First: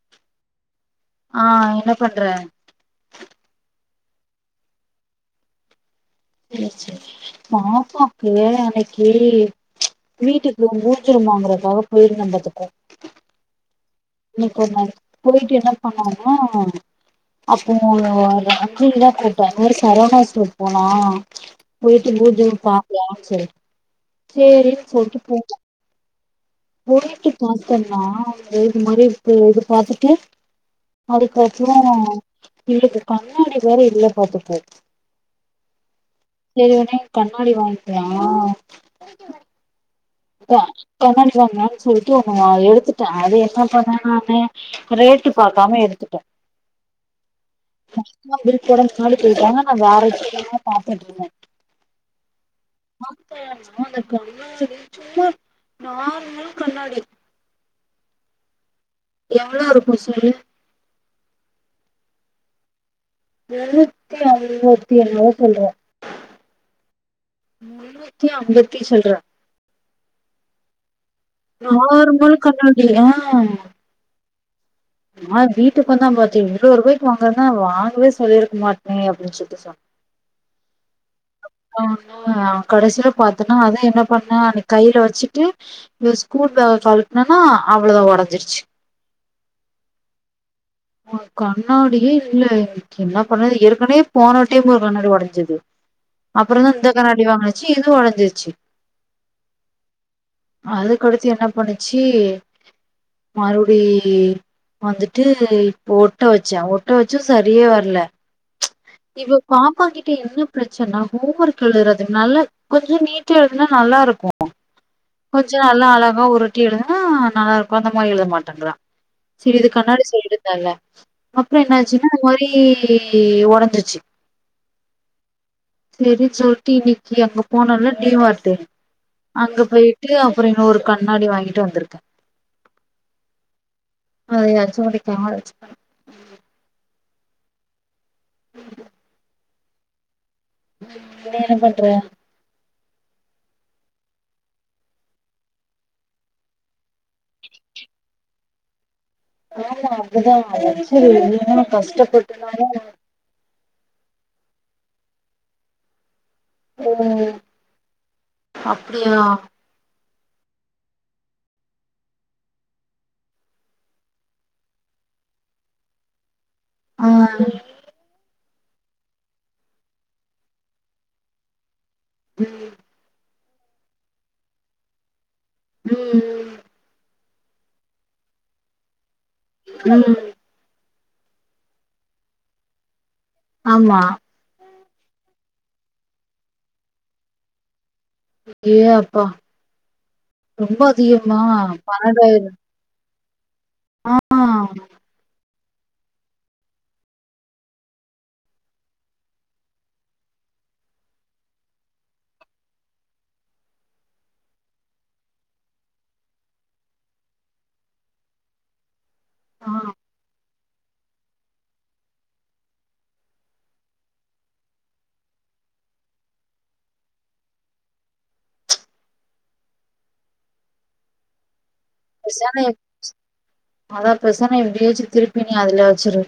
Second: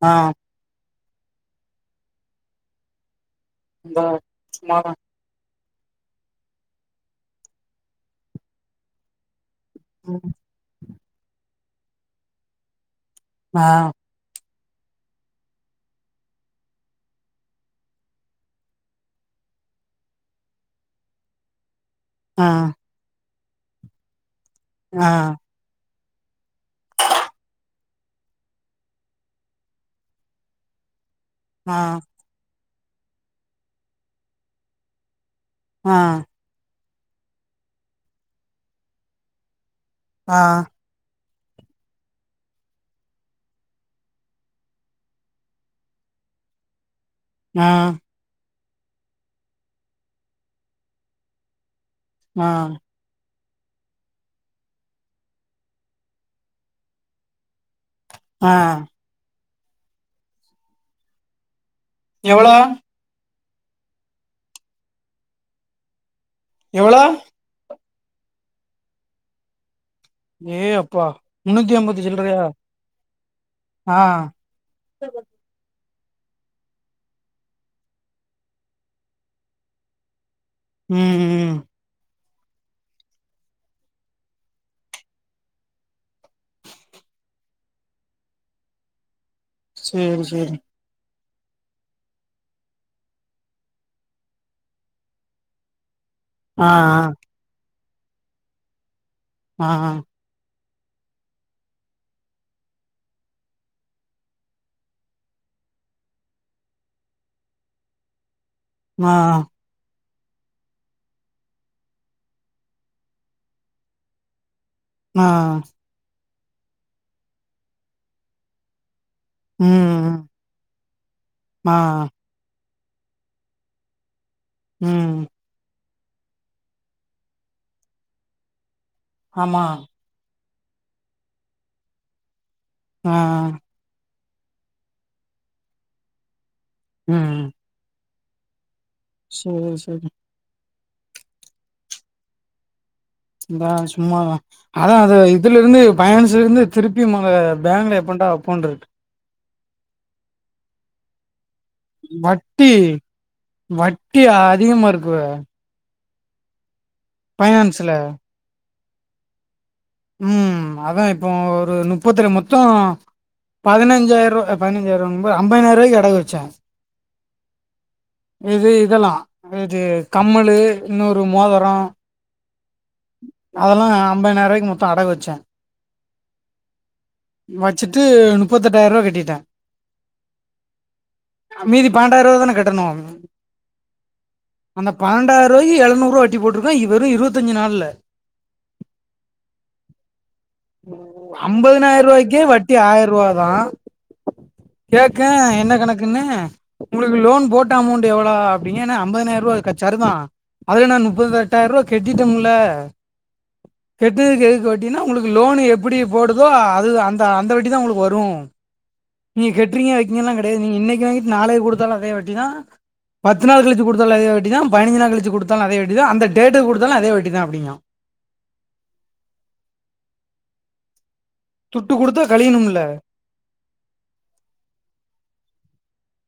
ஆ ஆ என்ன பண்ற இந்தா சும்மாதா சேரி சேரி பாபாக்கு அன்னைக்கு ம் வீட்டுக் இது [unintelligible] வாங்கறதுக்காக போயிருந்தே பாத்துக்கோ ஆ இன்னைக் ஒர் நாளு போயிட்டு என்ன பண்ணானா அப்போ ரண்டு தா கேட்டே இந்த மாரி சரவணா ஸ்டோர் போலா ஆ போயிட்டு [unintelligible] சேரின் ஆ சொல்ட்டு போ போயிட்டு பாத்தன்னா வந்து இந்த மாரி இப்ப இது பாத்துட்டு ஆ அதுக்கப்புறோ இவிளுக்கு கண்ணாடி வேற இல்ல பாத்துக்கோ ஆ சேரி ஒட்னே கண்ணாடி வாங்க்லா ஆ ட கண்ணாடிவாங்ளான் சொல்ட்டு ஒன்னு எடுத்துட்டே அது என்ன பண்ணே நானு ரேட்டு பாக்காம எடுத்துட்டே ஆ பில் போட [unintelligible] நா வேற [unintelligible] பாத்துட்ருந்தே ஆ [unintelligible] அந்த கண்ணாடி சும்மா நார்மல் கண்ணாடி ஆ எவ்ளோருக்கூ சொல்லு எவ்ளோ முண்ணூத்தி அறுவத்தி ஏழ்ருவா சில்ற எவ்ளோ முன்னூத்தி அம்பத்தி சில்ற ஏ அப்பா முன்னூத்தி ஐம்பது நார்மல் சில்றையா கண்ணாடியா ஆ நா வீட்டுக்கு வந்தா பாத்தே இவ்ளோ ருவாய்கு வாங்கந்தா வாங்கவே சொல்லிருக்க மாட்டே அப்டின் சொல்ட்டு சொன்னே ம் ம் ஆனா கடைசில பாத்தன்னா அதா என்ன பண்ண அன்னை கையில வச்சுட்டு இவ ஸ்கூல் பேக கழட்னேனா அவ்ளோதா ஒடஞ்சிருச்சு சேரி சேரி கண்ணாடியே இல்ல என்னா பண்ணது ஏற்கனவே போன டைம் ஒரு கண்ணாடி ஒடஞ்சது ஆ அப்பொறந்தா இந்த கண்ணாடி வாங்கினச்சு இதூ ஒடஞ்சிருச்சு ஆ அதுக்கடுத்து என்ன பண்ணுச்சி மறுப்டி வந்துட்டு இப்ப ஒட்ட வச்சே ஒட்ட வச்சு சரியே வர்ல ஆ இப்ப பா ப்பா கிட்ட என்ன பிரச்சனா ஹோம் ஒர்க் எழுதுறது நல்லா கொஞ்சொ நீட்டா எழுதுனா நல்லாருக்கூ ஆ கொஞ்சொ நல்லா அழகா உருட்டி எழுதுனா நல்லா இருக்கூ அந்த மாரி எழுத மாட்டன்றா செரி இது கண்ணாடி ம் சொல்லிருந்தேல அப்புறொ ஆ என்ன ஆச்சுன்னா இந்த மாரி ஒடஞ்சிருச்சி ம் செரின் சொல்ட்டு இன்னிக்கி அங்க போனோல டி மார்ட்டு ஆமா அங்க பேயி ட்டு அப்பறோ இன்னொரு கண்ணாடி வாங்கிட்டு வந்திருக்க ஆ அத எதாச்சு கொண்டே காத வச்சு ம் சேரி சேரி நீ என்ன பண்ற இதா சும்மாதா அதா அது இதுல இருந்து பனான்ஸ்ல இருந்து திருப்பி மக பேங்ள எப்பண்டா வப்போன்ருக்கு அ நா அதுதா அத வச்சு [unintelligible] வட்டி வட்டி அதிகமா இருக்கு ம் பைனான்ஸ்ல அப்டியா ம் அதா இப்போ ஒரு முப்பத்து ஏழு மொத்தோ பதிஞ்னசாயிரோ பதின்சாயிரோ அம்பதுனாயிரோ ரூபாய்க்கு அடகு வச்சே அ இது இதெல்லா இது கம்மலு இன்னொரு மோதரோ ம் அதெல்லா அம்பதுநாயிரருவாய்க்கு மொத்தோ அடகு வச்சே ம் ம் வச்சிட்டு முப்பத்தெட்டாயிரூவா கட்டிட்டே ம் ம் மீதி பண்ணெட்டய்ருவா தானே கட்டணு ஆமா அந்த பண்ணடய்ருவாக்கு எழுநூறுவ்வா வட்டி போட்டிருக்கா வெறு இருவத்தஞ்சு நாள்ல யே அப்பா ரொம்ப அதிகம ஐம்பதனாயிர ரூபாய்க்கே பன்னெடாயிரோ வட்டி ஆய்யர்ருதா அ கேக்கே என்ன கணக்குன்னு உங்ளுக்கு லோன் போட்ட அமௌண்ட் எவ்ளோ அப்டிங்கன்னா ஐம்பதாயிரோருவா க சரிதா அதுல நா முப்பத்து எட்டாயர்ருவா கட்டிட்டேம்ல கட்டுனதுக்கு எதுக்கு வட்டினா உங்ளுக்கு லோனு எப்டி போடுதோ அது அந்த அந்தவட்டி தா உங்ளுக்கு வரு நீங்க ஆ கட்றீங்க வைக்கீங்கலா கெடையாது நீங்க இன்னைக்கு வாங்கிட்டு நாளைக்கு குடுத்தாலு அதே வட்டிதா பத்து நாளு கழிச்சி குடுத்தாலு அதே வட்டிதா பதின்ஞ்ச் நாள் கழிச்சு குடுத்தாலு அதே வட்டி தா அந்த டேட்க்கு குடுத்தாலு அதே வட்டிதா அப்டிங்குறா துட்டு குடுத்து பெசான அதா பெசான எப்டியாச்சு திருப்பி நீ அதுல வச்சிரு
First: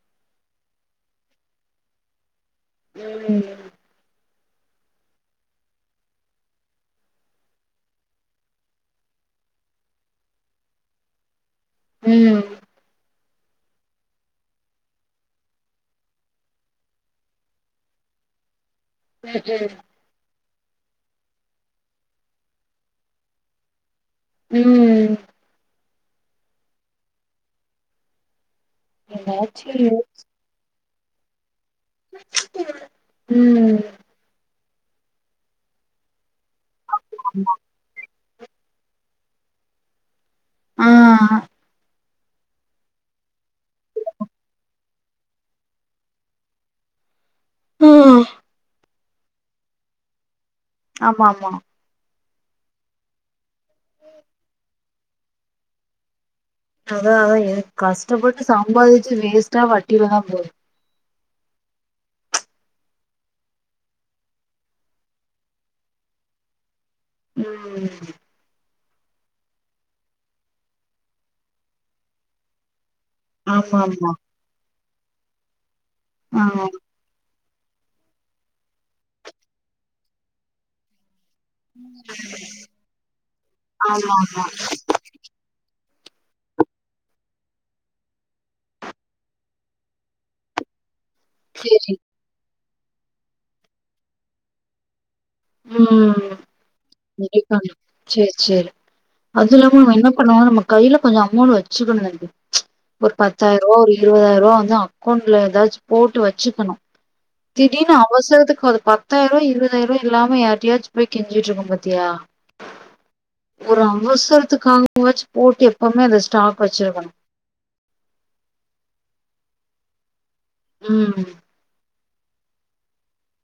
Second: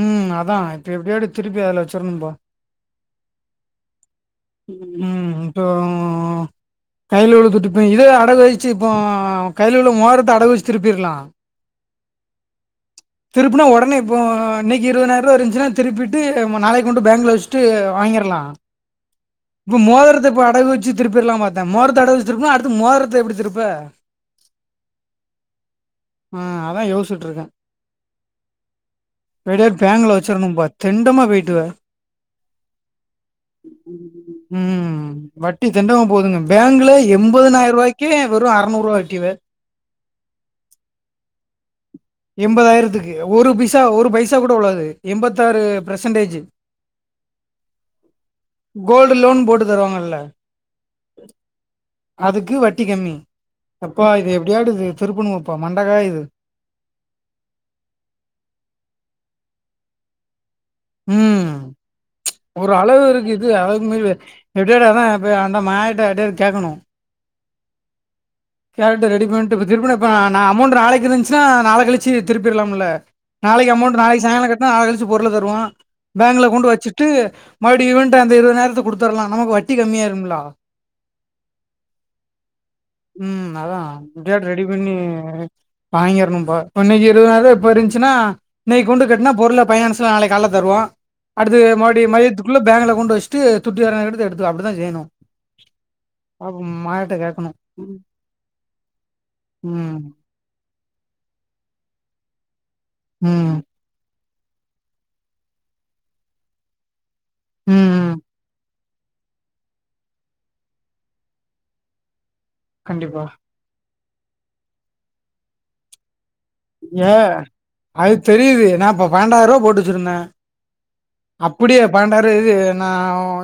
ம் அதா இப்ப எப்டியாவது திருப்பி அதுல வச்சிடணுபா ம் ம் இப்போ கையில உள்ள துட்டுப்பே இத அடகு வச்சு இப்போ கைய்ல உள்ள இருக்குற மோதரத்த அடகு வச்சு திருப்பிருக்லா ம் திருப்புனா ஒடனே இப்போ இன்னைக்கு இருபதுநாயிரரூவா இருந்துச்சுனா திருப்பிட்டு நாளைக்கு கொண்டு பேங்க்ல வச்சுட்டு வாங்கியார்லா இப்ப மோதரத்த இப்ப அடகு வச்சு திருப்பிற்ல்லா பாத்தே மோதரத்த அடகு வச்ச திருப்புனா அடுத்து மோதரத்த எப்டி திருப்ப ம் அ அதா யோசிட்டுருக்கே ஒரெடியா என்னாச்சு பேங்ல வச்சிருன்னும்போல தெண்டமா பொய்டுவர ம் ம்ம் வட்டி தெண்டமா போதுங்க பேங்ல ம் எண்பதாயிரோ ருவாய்க்கே வெறு அறநூறு ருவா வட்டி வே அ எண்பதாயிரத்துக்கு ஒரு பைசா ஒரு பைசா கூட உளாது எண்பத்தாறு பெர்சன்டேஜ் ம் கோல்டு லோன் போட்டு தருவாங்கல்ல ஆமா ஆமா அதுக்கு வட்டி கம்மி யப்பா இது எப்டியாடு இது திருப்புணுனப்பா மண்டகாயிது அதா அதா எ கஷ்டப்பட்டு சம்பாதிச்சு வேஸ்ட்டா வட்டியில தா போது ம்ம்ம் ஒரு அளவு இருக்கு இது அதுக்கு மீறி ரிடையர்ட் ஆனா போய் அந்த மேடத்துகிட்ட யாருகிட்ட யாவுது கேட்கணு ம்ம்ம் கேரட் ரெடி பண்ணிட்டு இப்ப திருப்பண்ண இப்ப நா அமௌண்ட நாளைக்கு இருந்துச்சுன்னா நாளா கழிச்சு திருப்பிடலாம்ல நாளைக்கு ஆமா அமௌண்ட் ஆமா நாளைக்கு சாயங்கால காட்டுன்னா நாளா கழிச்சி பொருள தருவா ஆ பேங்கல ஆமா கொண்டு வச்சிட்டு ட்டு மறுபடி ஈவெண்ட்ட அந்த இருபது நாயிரத்தை கொடுத்துரலா நமக்கு வட்டி கம்மியாயிரும்ல ம் அதா ஆமா எப்டியாவது ரெடி பண்ணி வாங்கிரணும்ப்பா இப்ப இன்னிக்கி இருபதுாயிர இப்ப இருந்துச்சுன்னா இன்னிக்கு கொண்டு கட்டுனா பொருள பைனான்ஸ்ல நாளைக்கு கால்ல தருவா அடுத்து சேரி மறுபடி மதியத்துக்குள்ள பேங்க்ல கொண்டு வச்சுட்டு துட்டுர எடுத்து எடுத்த அப்டிதான் செய்யணு ம் [unintelligible] சரி சரி அது இல்லாம நம்ம என்ன ம் பண்ணு நம்ம கையில கொஞ்ச அமௌண்ட் வச்சுக்கணு தம்பி ஒரு ம் பத்தாயிர ம் ரூபா ஒரு இருபதாயிர ரூபா வந்து அக்கௌண்ட்ல ஏதாச்சு போட்டு வச்சுக்கணு ம் திடீர்னு ம். அவசரதுக்கு அத பார்த்து பத்தாயிர ரூபா இருபதாயிர ரூபா இல்லம்மா யாரிட்டயாச்சு போய் கெஞ்சிட்டு இருக்கோ பாத்தியா கண்டிப்பா ஒரு அவசரத்துக்காவாச்சு போட்டு எப்பவுமே அத ஸ்டாக் வச்சிருக்கணு ஏ அது தெரியுது நா இப்ப பன்னெண்டாயிரரூபா போட்டு வச்சிருந்த ம் அப்டியே பண்டாருபா இது நா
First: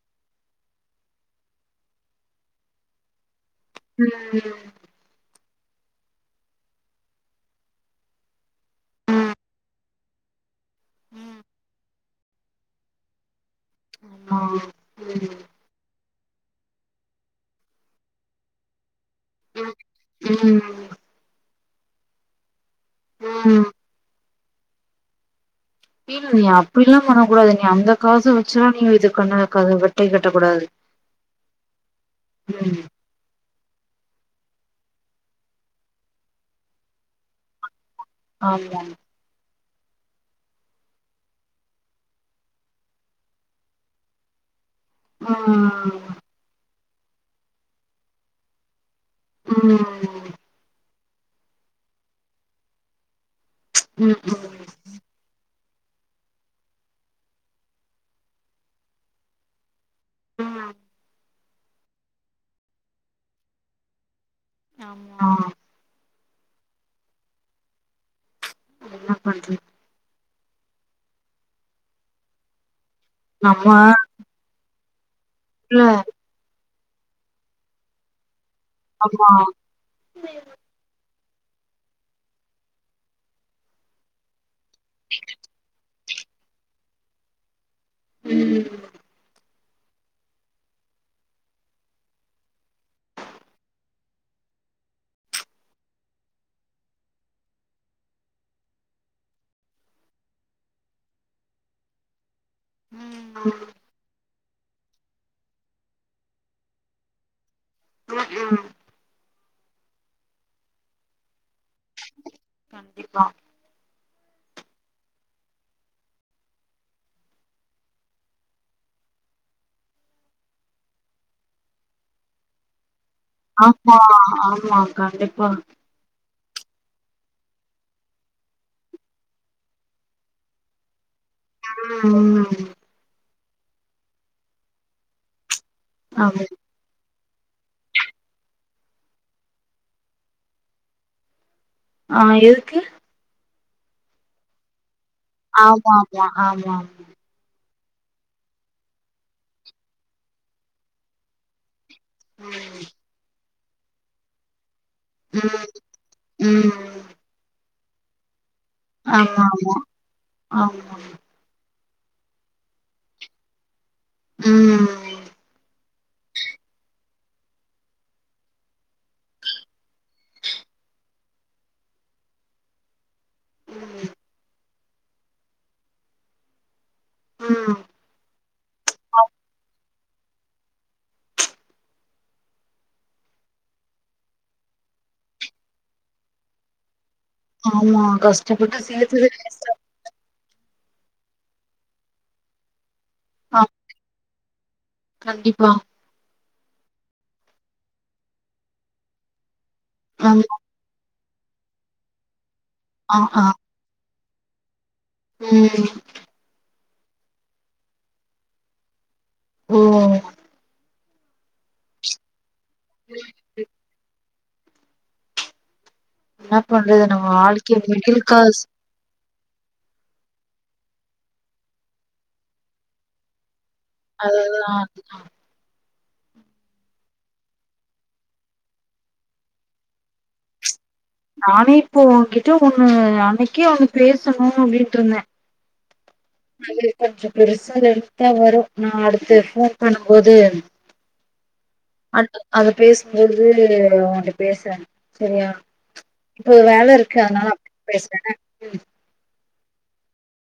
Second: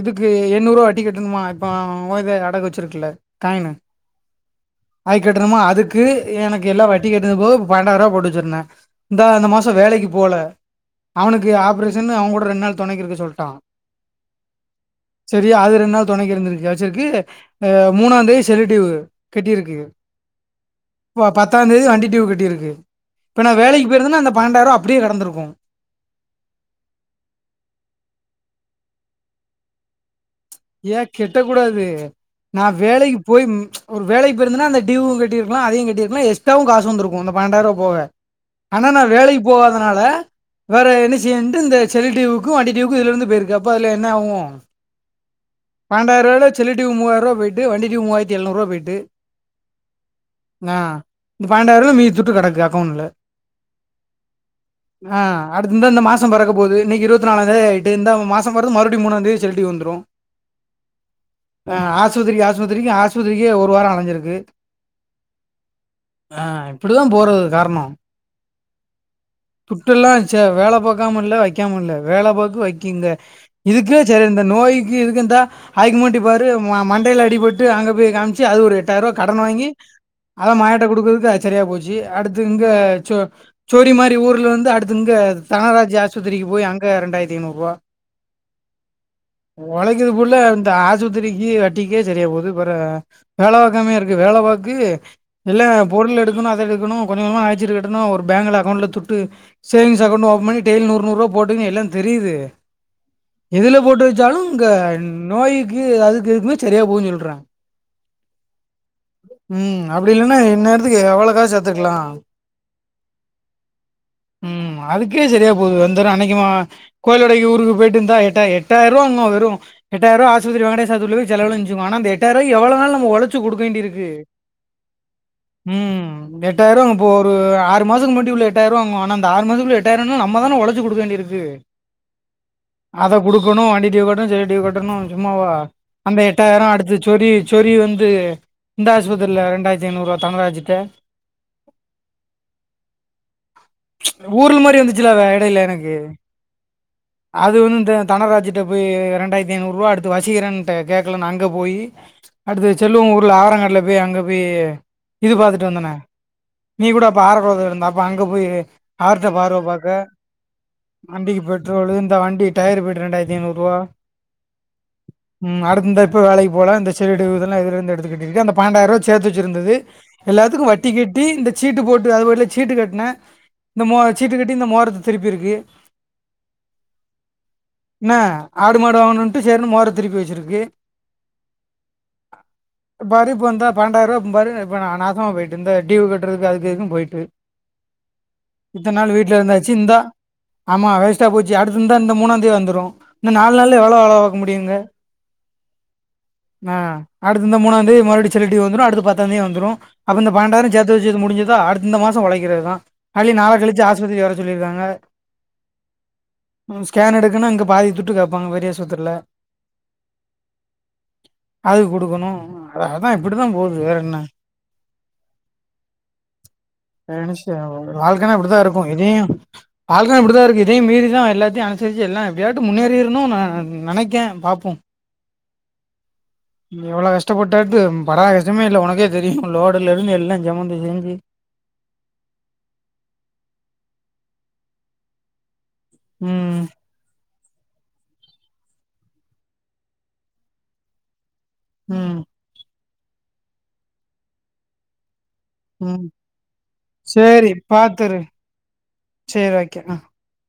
இதுக்கு எண்ணநூறுவா வட்டி கட்டுணுமா இப்ப உ இத அடகு வச்சுருக்குல காயினு அதுக்கு கட்டணுமா அதுக்கு எனக்கு எல்லா வட்டி கட்டுனது போக பன்னெண்டாயிர ரூபா போடிச்சிருந்த இந்தா அந்த மாச வேலைக்கு போல அவனுக்கு ஆப்ரேஷன்னு அவ கூட ரெண்டு நாள் துணைக்கிருக்க சொல்லிட்டா ஆ சரியா அது ரெண்டு நாள் துணைக்கு இருந்திருக்கச்சருக்கு ஆ மூணா தேதி சென்னிடூயூ கட்டிருக்கு ம் இப்ப பத்தா தேதி வண்டி டுவுவ் கட்டிருக்கு இப்ப நா ம் வேலைக்கு போய் இருந்தன்னா அந்த பன்னொன்ட ரூபா அப்டியே கடதுருக்கும் இல்ல நீ அப்டி எல்லா பண்ணக்க கூடாது நீ அந்த காச வச்சுல்லா நீங்க இது கண்ண வைக்க க்காதுட் கை காட்ட கூடாது ஏய கெட்ட கூடாது நா ம் வேலைக்கு போய் ஒரு வேலைக்குருந்தன்னா அந்த டியவவும் கட்டிருக்கலா அதையும் கட்டிருக்கலா எக்ஸ்டாவும் காசு வந்திருக்கும் அ பன்னெண்டர ரூபா போக ஆமா ஆனா நா வேலைக்கு போவாதனால வேற என்ன செய்யன்ட்டு இந்த செல்லு டடிவுக்கும் வண்டி டீவுக்கும் இதுல இருந்து போயிருக்கு அப்போ அதுல என்ன ஆகும் ஆ பண்டாயிர ரூல செல்லு டி மூவாயிரூா போயிட்டு வண்டி டீயு மூவாயத்திழுநூறு போய்ட்டு ம் என்ன ஆ இந்த பன்னெண்டாயம் ரூ மீதி துட்டு கிடக்கு அக்கௌண்ட்ல்ல ம்ம் ஆஹ அடுத்த இந்த மாசம் பற போது இன்னைக்கு இருபத்த நாலந்தேதி ஆயிட்டு இந்த மாம்றது மறுப மூணாந்தேதி செல்லிட்டு வந்துடு ம் ஆஹ ஆஸ்பத்திரி ஆஸ்பத்திரி ஆஸ்பத்திரிக்கே ஒரு வார அலஞ்சிருக்கு ஆமா ஆஹ இப்படிதா போறதுக்கு காரணம் என்ன பண்றது இப்பல எல்லா வேலை போக்காமல்ல வைக்காமல வேலை போகு வைக்குங்க நம்ம இதுக்கே சேரி இந்த நோய்கு இதுக்கு த இல்ல ஆயக்கமாட்டி பாரு மண்டையில் அடிபட்டு அங்க போய் காமிச்சு அது ஒரு எட்ட எட்டாயிரா ரூபா ஆமா கடன் வாங்கி அதா மாயட்ட கொடுக்குறதுக்கு அது சேரியா போச்சு அடுத்து இங்க சோடி மாதி ஊர்ல வந்து அடுடுத்தங்க தனராஜ் ஆஸ்பத்திரிக்கு போய் அங்க இரண்டாயிரத்த ஐநூறு ரூபா ம் உழைக்குது ஃபுள்ள இந்த ஆஸ்பத்திரிக்கு வட்டிக்கே சரியா போகுது பற வேலைவக்காமே இருக்கு வேலைவக்கு இல்லா பொருள் எடுக்கணு அத எடுக்கணு கொஞ்சோ கொஞ்சமா நக சீட்டு கட்டணு ஒரு பேங்க்ல அக்கௌண்ட்ல துட்டு சேவிங் அகண்ட் ஓபன் டேய்லி நூறு நூறுப போட்டுன்ன எல்லா தெரியுது எதுல போட்டு வச்சாலு இங்க நோய்க்கு அதுக்கு எதுக்குமே சரியா போகுன்னு சொல்றே ம்ம் ம் அப்படில்லன்னா இன்னேரத்துக்கு எவ்வளோக்காசு சேர்த்துக்கலா கண்டிப்பா கண்டிப்பா [inaudible] ம் அதுக்கே சரியா போகுது வந்த அன்னைக்குமா கோயிலுடைக்கு ஊருக்கு போயிட்டு இந்தா எட்டா எட்டாயிரம் ரூவா அங்க எட்டாய ரூவா ஆஸ்பத்ரி வாங்குனே சர்புர்னு செலவு அழிஞ்சு ஆனா அந்த எட்டயருவாக்கு எவ்ளவு நாள் உழச் உழச்சு குடுக்க ஆமா வேண்டியருக்கு ஆமா கண்டிப்பா ம் எட்டாயிர இப்போ ஒரு ஆறு மாசத்துக்கு முன்னாடி மட்டு உள்ள எட்டாயிரமவாங்க ஆன அந்த ஆறு மாசத்துள்ள எட்டாயிரம்ன்னா நம்ம தானே உழச்சு கொடுக்கவேண்டியிருக்கு ம் ம் அத கொடுக்கணு வண்ட டியு கட்டணு செடி கட்டணு சும்மாவா அந்த ஆமா எட்டாயிரோ அடுத்து சோரி சொரி வந்து இந்த ஆஸ்பத்திர்ல ரெண்டாயிரத்தி ஐநூறுவா தங்கராஜிட்ட ஆஹ் எதுக்கு ஊர்ல்மாரி வந்துச்சுல அத இடையில எனக்கு ஆமா ஆமா ஆமா ஆமா. அது வந்து தனராஜிட்ட போய் ரெண்டாயிரத்தி ஐநூறு ரூவா அடுத்து வசீகரன்ட கேக்கலன்னு அங்கே போய் அடுத்து செல்லவங் ஊர்ல ஆரங்காட்ல போய் அங்க போய் இது ம் பாத்துட்டு வந்தனே ம் நீ கூட ம். ஆரகுளத்துல இருந்தா அப்ப அங்க போய் ஆர்ட்ட ஆமா பார்வ ஆமா பாக்க ஆமா வண்டிக்கு பே ரோலு இந்த வண்டி டயர் பட்டு ரெண்டாயிரத்தி ஐநூறுரூவா ம் ம் அடுத்து இந்த இப்போ வேலைக்கு போல இந்த செடு இதல்லா இதலந்து எடுத்துக்கட்டி ருக்கு அந்த பன்னண்டாயமரூவா சேர்த்து வச்சிருந்தது எல்லாத்துக்கு வட்டி கட்டி இந்த சீட்டு போட்டு அது பாட்டுக்கு சீட்டு கட்டினே இந்த மூவார சீட்டுக்கட்டி இந்த மோரத்த திருப்பிருக்கு ம் என்ன ஆடு மாடு வாங்கணுட்டு சேரிட்டு மோரத் திருப்பி வச்சிருக்கு [inaudible] பாறி இப்போ இந்தா பண்டாயிரரூவா பாரு இப்ப நா நாசமா போயிட்டு இந்த டிவு கட்டுறதுக்கு அதுக்கு இதுக்கு போயி்ட்டு ஆமா கஷ்டப்பட்டு இத்த நாள் சேத்தது வீட்லருந்தாச்சு வேஸ்டா இந்தா ஆமா வேஸ்ட போச்சு அடுத்து இந்த இந்த மூணாந்தேதி வந்துடு இந்த நால் ஆ நாள்ள எவ்ளோ வேல பாக்க முடியுங்க கண்டிப்பா ஆஹ் அடுத்தந்த மூணாந்தேதி மறுடி செல்லடி வந்துடு அடுடத்து பத்தாந்தேதி வந்துடு அப்போ இந்த ஆமா பன்னெண்டாயிரோ சேத்து வச்சது முடிஞ்சதா அடுத்து இந்த மாசம் உழைக்கிறதுதா ஆ அழி ஆ நாள கழிச்சு ஆஸ்பத்திரி வர சொல்லிருக்காங்க [unintelligible] ம் ம் ஸ்கேன் எடுக்குன்னா இங்க பாதி துட்டு கேப்பாங்க பெரியா சுத்துல ம் அதுக் குடுக்கணு அதா இப்புடிதா போது வேறஎன்ன என்ன பண்றது நம்ம நெனச்ச வாழ்க்கை மிடில் வால்கண்ணா கிளாஸ் அப்புடித்தாருக்கு இதயு வால்க்க இப்புடிதாருக்கு இதயு மீறிதா எல்லாத்தையு அனுசரிச்சு எல்லா எப்டியாட்டு முன்னேறி நெற்ணு நெனைக் அததா எவ்வளோ கஷ்டப்பட்டாட்டு படா கஷ்டமே இல்ல ஒனக்கே தெரியு லோடுலருந்து எல்லா ஜமந்து செஞ்சு நானே இப்போ ஓங்கிட்ட ஒன்னு அன்னக்கே ஒன்னு பேசணு அப்டின்ட்ருந்தே ம் பெருப்பச்ச பெருசா எடுத்தா வரு நா அடுத்து ஃபோன் பண்ணும்போது ம் அது அத பேசும்போது ஒன்ட்ட பேசுற செரியா ம் இப்போ வேலருக்கு அதுனால அப்ப பேசுறே ம் செர் ஓக்கே அ